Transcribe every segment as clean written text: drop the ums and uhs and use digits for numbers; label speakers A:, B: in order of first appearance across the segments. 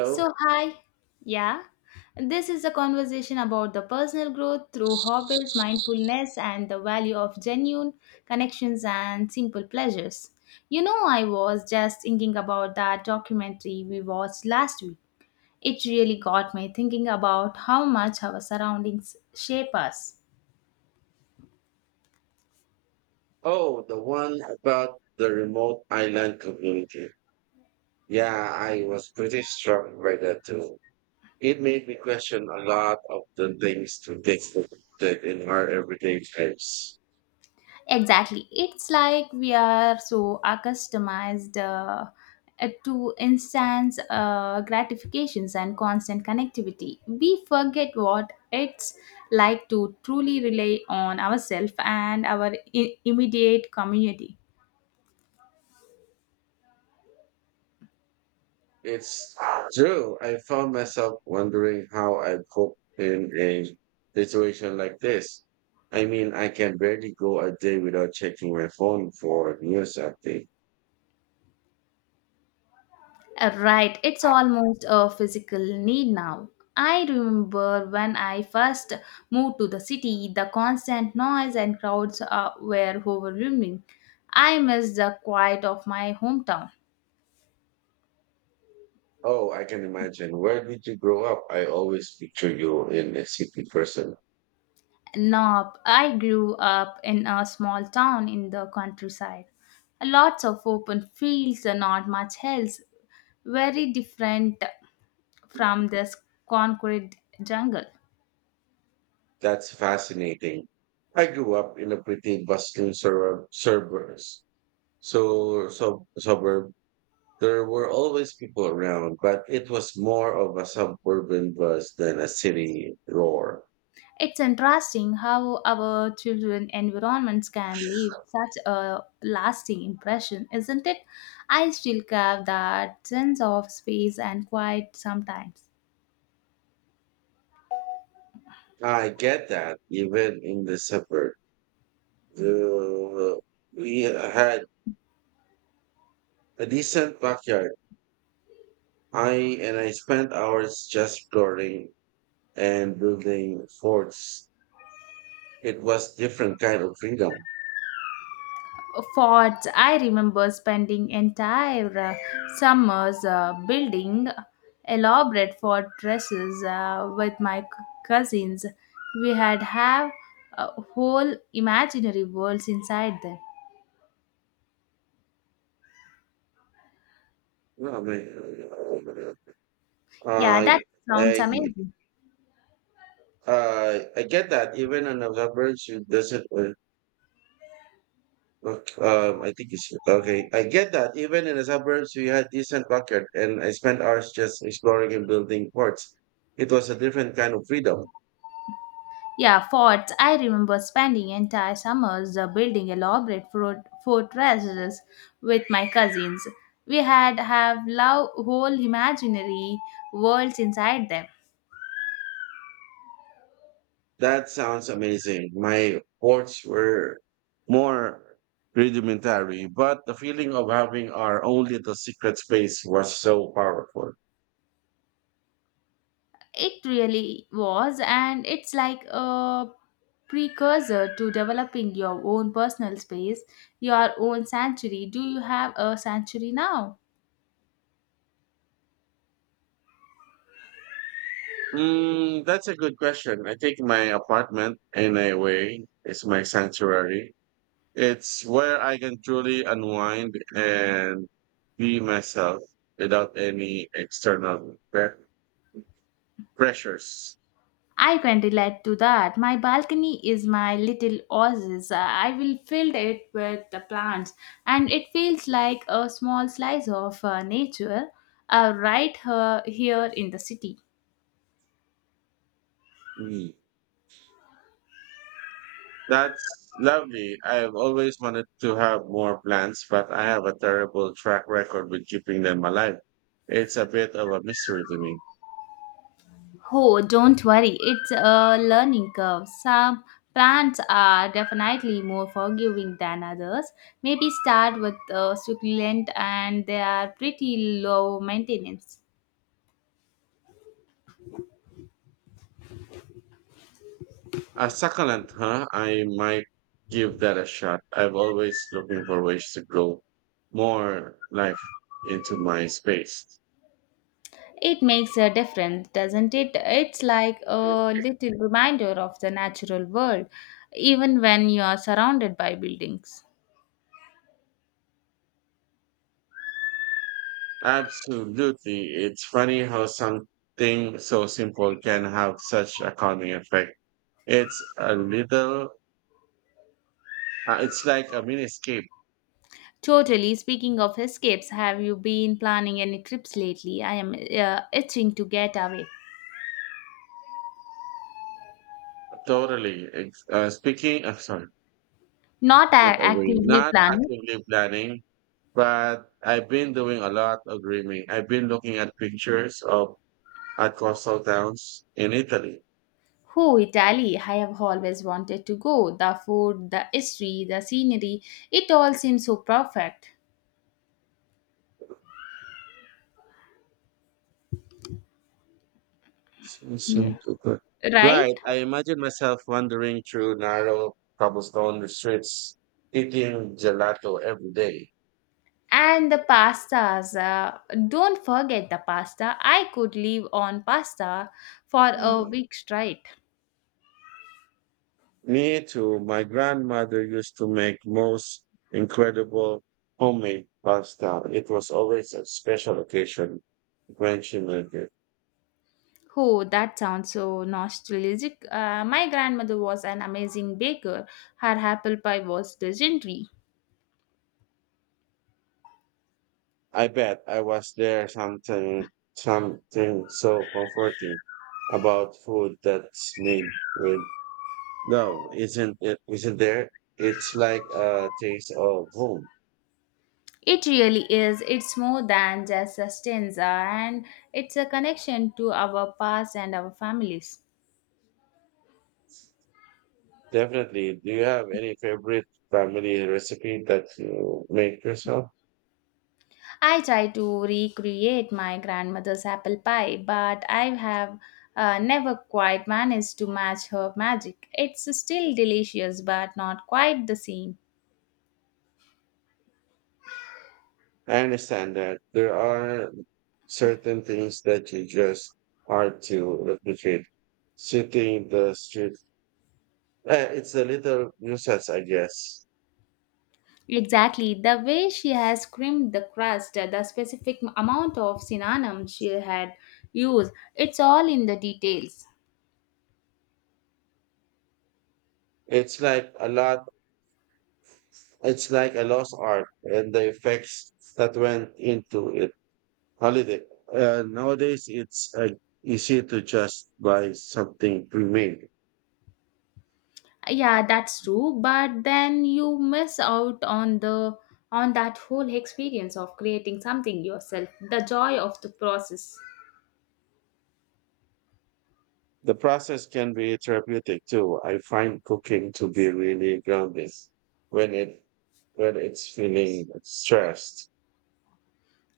A: So, hi. Yeah. This is a conversation about the personal growth through hobbies, mindfulness, and the value of genuine connections and simple pleasures. You know, I was just thinking about that documentary we watched last week. It really got me thinking about how much our surroundings shape us.
B: Oh, the one about the remote island community. Yeah, I was pretty struck by that too. It made me question a lot of the things to take for granted in our everyday lives.
A: Exactly. It's like we are so accustomed to instant gratifications and constant connectivity. We forget what it's like to truly rely on ourselves and our immediate community.
B: It's true. I found myself wondering how I cope in a situation like this. I mean, I can barely go a day without checking my phone for news updates.
A: Right, it's almost a physical need now. I remember when I first moved to the city, the constant noise and crowds were overwhelming. I missed the quiet of my hometown.
B: Oh, I can imagine. Where did you grow up? I always picture you in a city person.
A: Nope, I grew up in a small town in the countryside. Lots of open fields and not much else. Very different from this concrete jungle.
B: That's fascinating. I grew up in a pretty bustling suburb, suburbs. Suburb. There were always people around, but it was more of a suburban buzz than a city roar.
A: It's interesting how our children environments can leave such a lasting impression, isn't it? I still have that sense of space and quiet sometimes.
B: I get that. Even in the suburb, the, we had a decent backyard. I and I spent hours just exploring and building forts. It was different kind of freedom.
A: For I remember spending entire summers building elaborate fortresses with my cousins. We had have uh, whole imaginary worlds inside them.
B: No, I mean,
A: Yeah,
B: I,
A: that
B: I,
A: sounds
B: I,
A: amazing.
B: I get that even in the suburbs you doesn't. Look, I think it's okay. I get that even in the suburbs we had decent pocket, and I spent hours just exploring and building forts. It was a different kind of freedom.
A: Yeah, forts. I remember spending entire summers building elaborate fortresses with my cousins. We had have love whole imaginary worlds inside them.
B: That sounds amazing. My sports were more rudimentary, but the feeling of having our own little secret space was so powerful.
A: It really was, and it's like a precursor to developing your own personal space, your own sanctuary. Do you have a sanctuary now?
B: Mm, that's a good question. I think my apartment, in a way, is my sanctuary. It's where I can truly unwind and be myself without any external pressures.
A: I can relate to that. My balcony is my little oasis. I will fill it with the plants, and it feels like a small slice of nature right here in the city.
B: Mm. That's lovely. I've always wanted to have more plants, but I have a terrible track record with keeping them alive. It's a bit of a mystery to me.
A: Oh, don't worry, it's a learning curve. Some plants are definitely more forgiving than others. Maybe start with a succulent, and they are pretty low maintenance.
B: A succulent, huh? I might give that a shot. I've always looking for ways to grow more life into my space.
A: It makes a difference, doesn't it? It's like a little reminder of the natural world, even when you are surrounded by buildings.
B: Absolutely. It's funny how something so simple can have such a calming effect. It's a it's like a mini escape.
A: Totally. Speaking of escapes, have you been planning any trips lately? I am itching to get away.
B: Totally. Speaking, I'm sorry,
A: Not
B: get
A: a-
B: away.
A: actively
B: Not
A: planning.
B: actively planning, but I've been doing a lot of dreaming. I've been looking at pictures of at coastal towns in Italy.
A: Oh, Italy! I have always wanted to go. The food, the history, the scenery, it all seems so perfect.
B: So
A: Yeah.
B: too good.
A: Right?
B: Right. I imagine myself wandering through narrow cobblestone streets, eating gelato every day.
A: And the pastas. Don't forget the pasta. I could live on pasta for a week straight.
B: Me too. My grandmother used to make most incredible homemade pasta. It was always a special occasion when she made it.
A: Oh, that sounds so nostalgic. My grandmother was an amazing baker. Her apple pie was legendary.
B: I bet I was there something so comforting about food that's made with no, isn't there? It's like a taste of home.
A: It really is. It's more than just a stanza, and it's a connection to our past and our families.
B: Definitely. Do you have any favorite family recipe that you make yourself?
A: I try to recreate my grandmother's apple pie, but I have never quite managed to match her magic. It's still delicious, but not quite the same.
B: I understand that there are certain things that you just hard to replicate. Sitting the street, eh, it's a little useless, I guess.
A: Exactly, the way she has creamed the crust, the specific amount of cinnamon she had used, it's all in the details.
B: It's like a lot. It's like a lost art, and the effects that went into it. Holiday. Nowadays, it's easy to just buy something pre-made.
A: Yeah, that's true, but then you miss out on the on that whole experience of creating something yourself, the joy of the process.
B: The process can be therapeutic too. I find cooking to be really grounding when it when it's feeling stressed.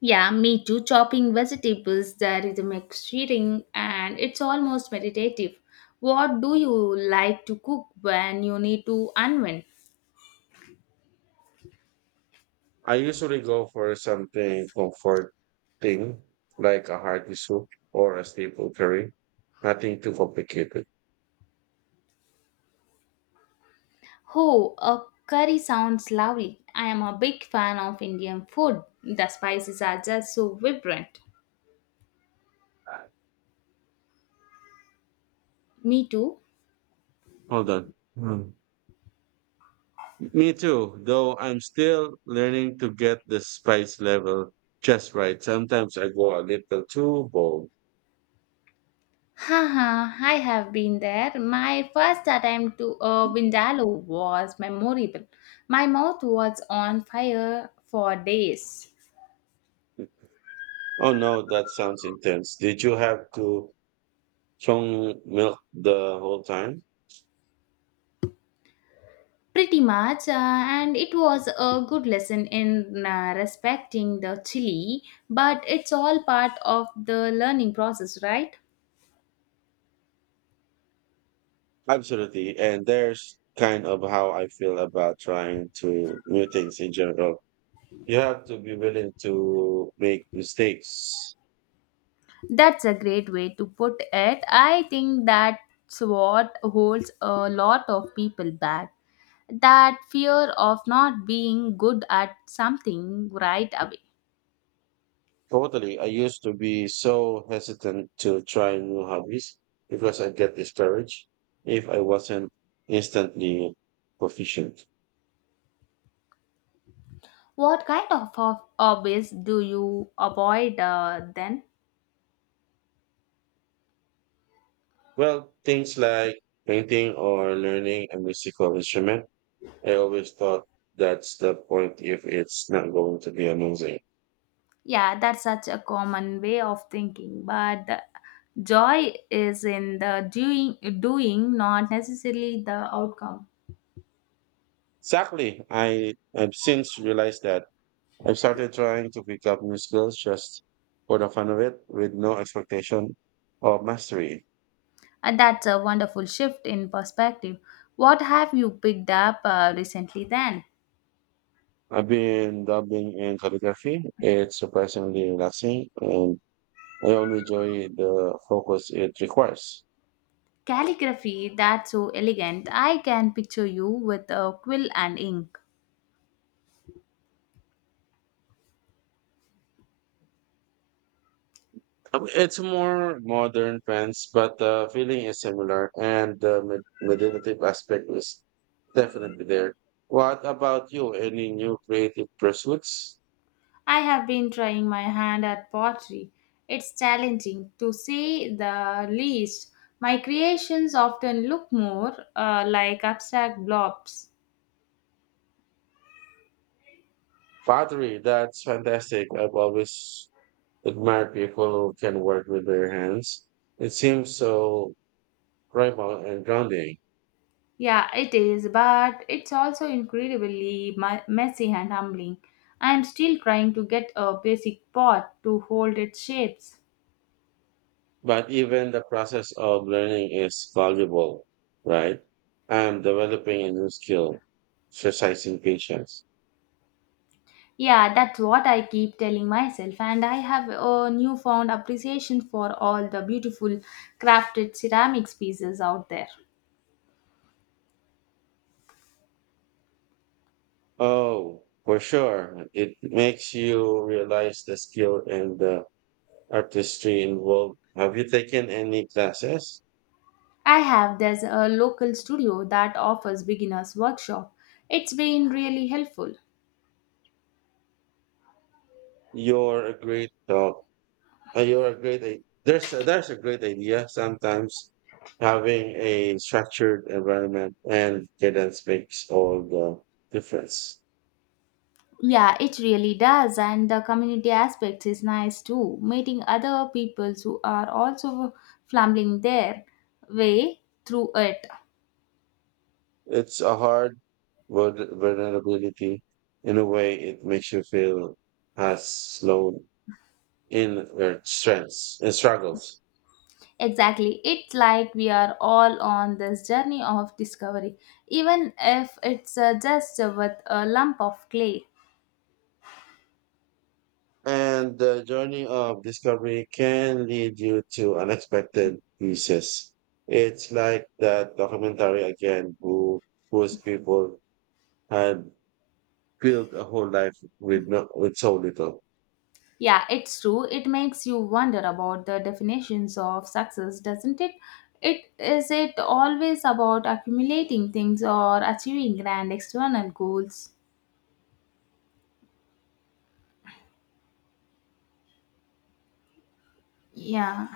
A: Yeah, me too. Chopping vegetables, there is a mix eating, and it's almost meditative. What do you like to cook when you need to unwind?
B: I usually go for something comforting like a hearty soup or a staple curry. Nothing too complicated.
A: Oh, a curry sounds lovely. I am a big fan of Indian food. The spices are just so vibrant. Me too.
B: Hold on. Hmm. Me too, though I'm still learning to get the spice level just right. Sometimes I go a little too bold.
A: Haha, I have been there. My first attempt to a vindaloo was memorable. My mouth was on fire for days.
B: Oh no, that sounds intense. Did you have to strong milk the whole time?
A: Pretty much, and it was a good lesson in respecting the chili, but it's all part of the learning process, right?
B: Absolutely. And there's kind of how I feel about trying to new things in general. You have to be willing to make mistakes.
A: That's a great way to put it. I think that's what holds a lot of people back. That fear of not being good at something right away.
B: Totally. I used to be so hesitant to try new hobbies because I get discouraged if I wasn't instantly proficient.
A: What kind of hobbies do you avoid then?
B: Well, things like painting or learning a musical instrument I always thought that's the point if it's not going to be amazing.
A: Yeah, that's such a common way of thinking, but the joy is in the doing, not necessarily the outcome.
B: Exactly. I've since realized that I've started trying to pick up new skills just for the fun of it with no expectation of mastery.
A: And that's a wonderful shift in perspective. What have you picked up recently then?
B: I've been dabbling in calligraphy. It's surprisingly relaxing and I only enjoy the focus it requires.
A: Calligraphy, that's so elegant. I can picture you with a quill and ink.
B: It's more modern trends, but the feeling is similar, and the meditative aspect is definitely there. What about you? Any new creative pursuits?
A: I have been trying my hand at pottery. It's challenging, to say the least. My creations often look more like abstract blobs.
B: Pottery, that's fantastic. I've always admired people who can work with their hands. It seems so primal and grounding,
A: Yeah, it is, but it's also incredibly messy and humbling. I'm still trying to get a basic pot to hold its shapes.
B: but even the process of learning is valuable, right? I'm developing a new skill, exercising patience.
A: Yeah, that's what I keep telling myself, and I have a newfound appreciation for all the beautiful crafted ceramics pieces out there.
B: Oh, for sure. It makes you realize the skill and the artistry involved. Have you taken any classes?
A: I have. There's a local studio that offers beginners workshop. It's been really helpful.
B: You're a great uh, You're a great. There's there's a great idea. Sometimes having a structured environment and cadence makes all the difference.
A: Yeah, it really does, and the community aspect is nice too. Meeting other people who are also fumbling their way through it.
B: It's a hard vulnerability. In a way, it makes you feel as slow in your strengths and struggles.
A: Exactly. It's like we are all on this journey of discovery, even if it's just with a lump of clay.
B: And the journey of discovery can lead you to unexpected pieces. It's like that documentary again, whose people had built a whole life with no, with so little.
A: Yeah, it's true. It makes you wonder about the definitions of success, doesn't it? It is it always about accumulating things or achieving grand external goals. Yeah.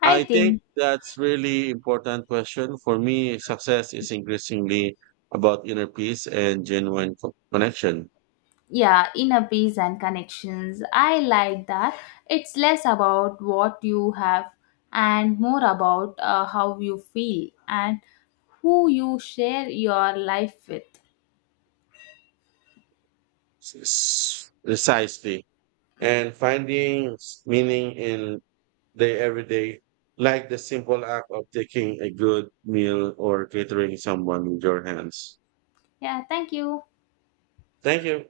A: I
B: I think
A: think
B: that's really important question for me. Success is increasingly about inner peace and genuine connection.
A: yeah, inner peace and connections. I like that. It's less about what you have and more about how you feel and who you share your life with.
B: S- Precisely, and finding meaning in they every day, like the simple act of taking a good meal or catering someone with your hands.
A: Yeah, thank you.
B: Thank you.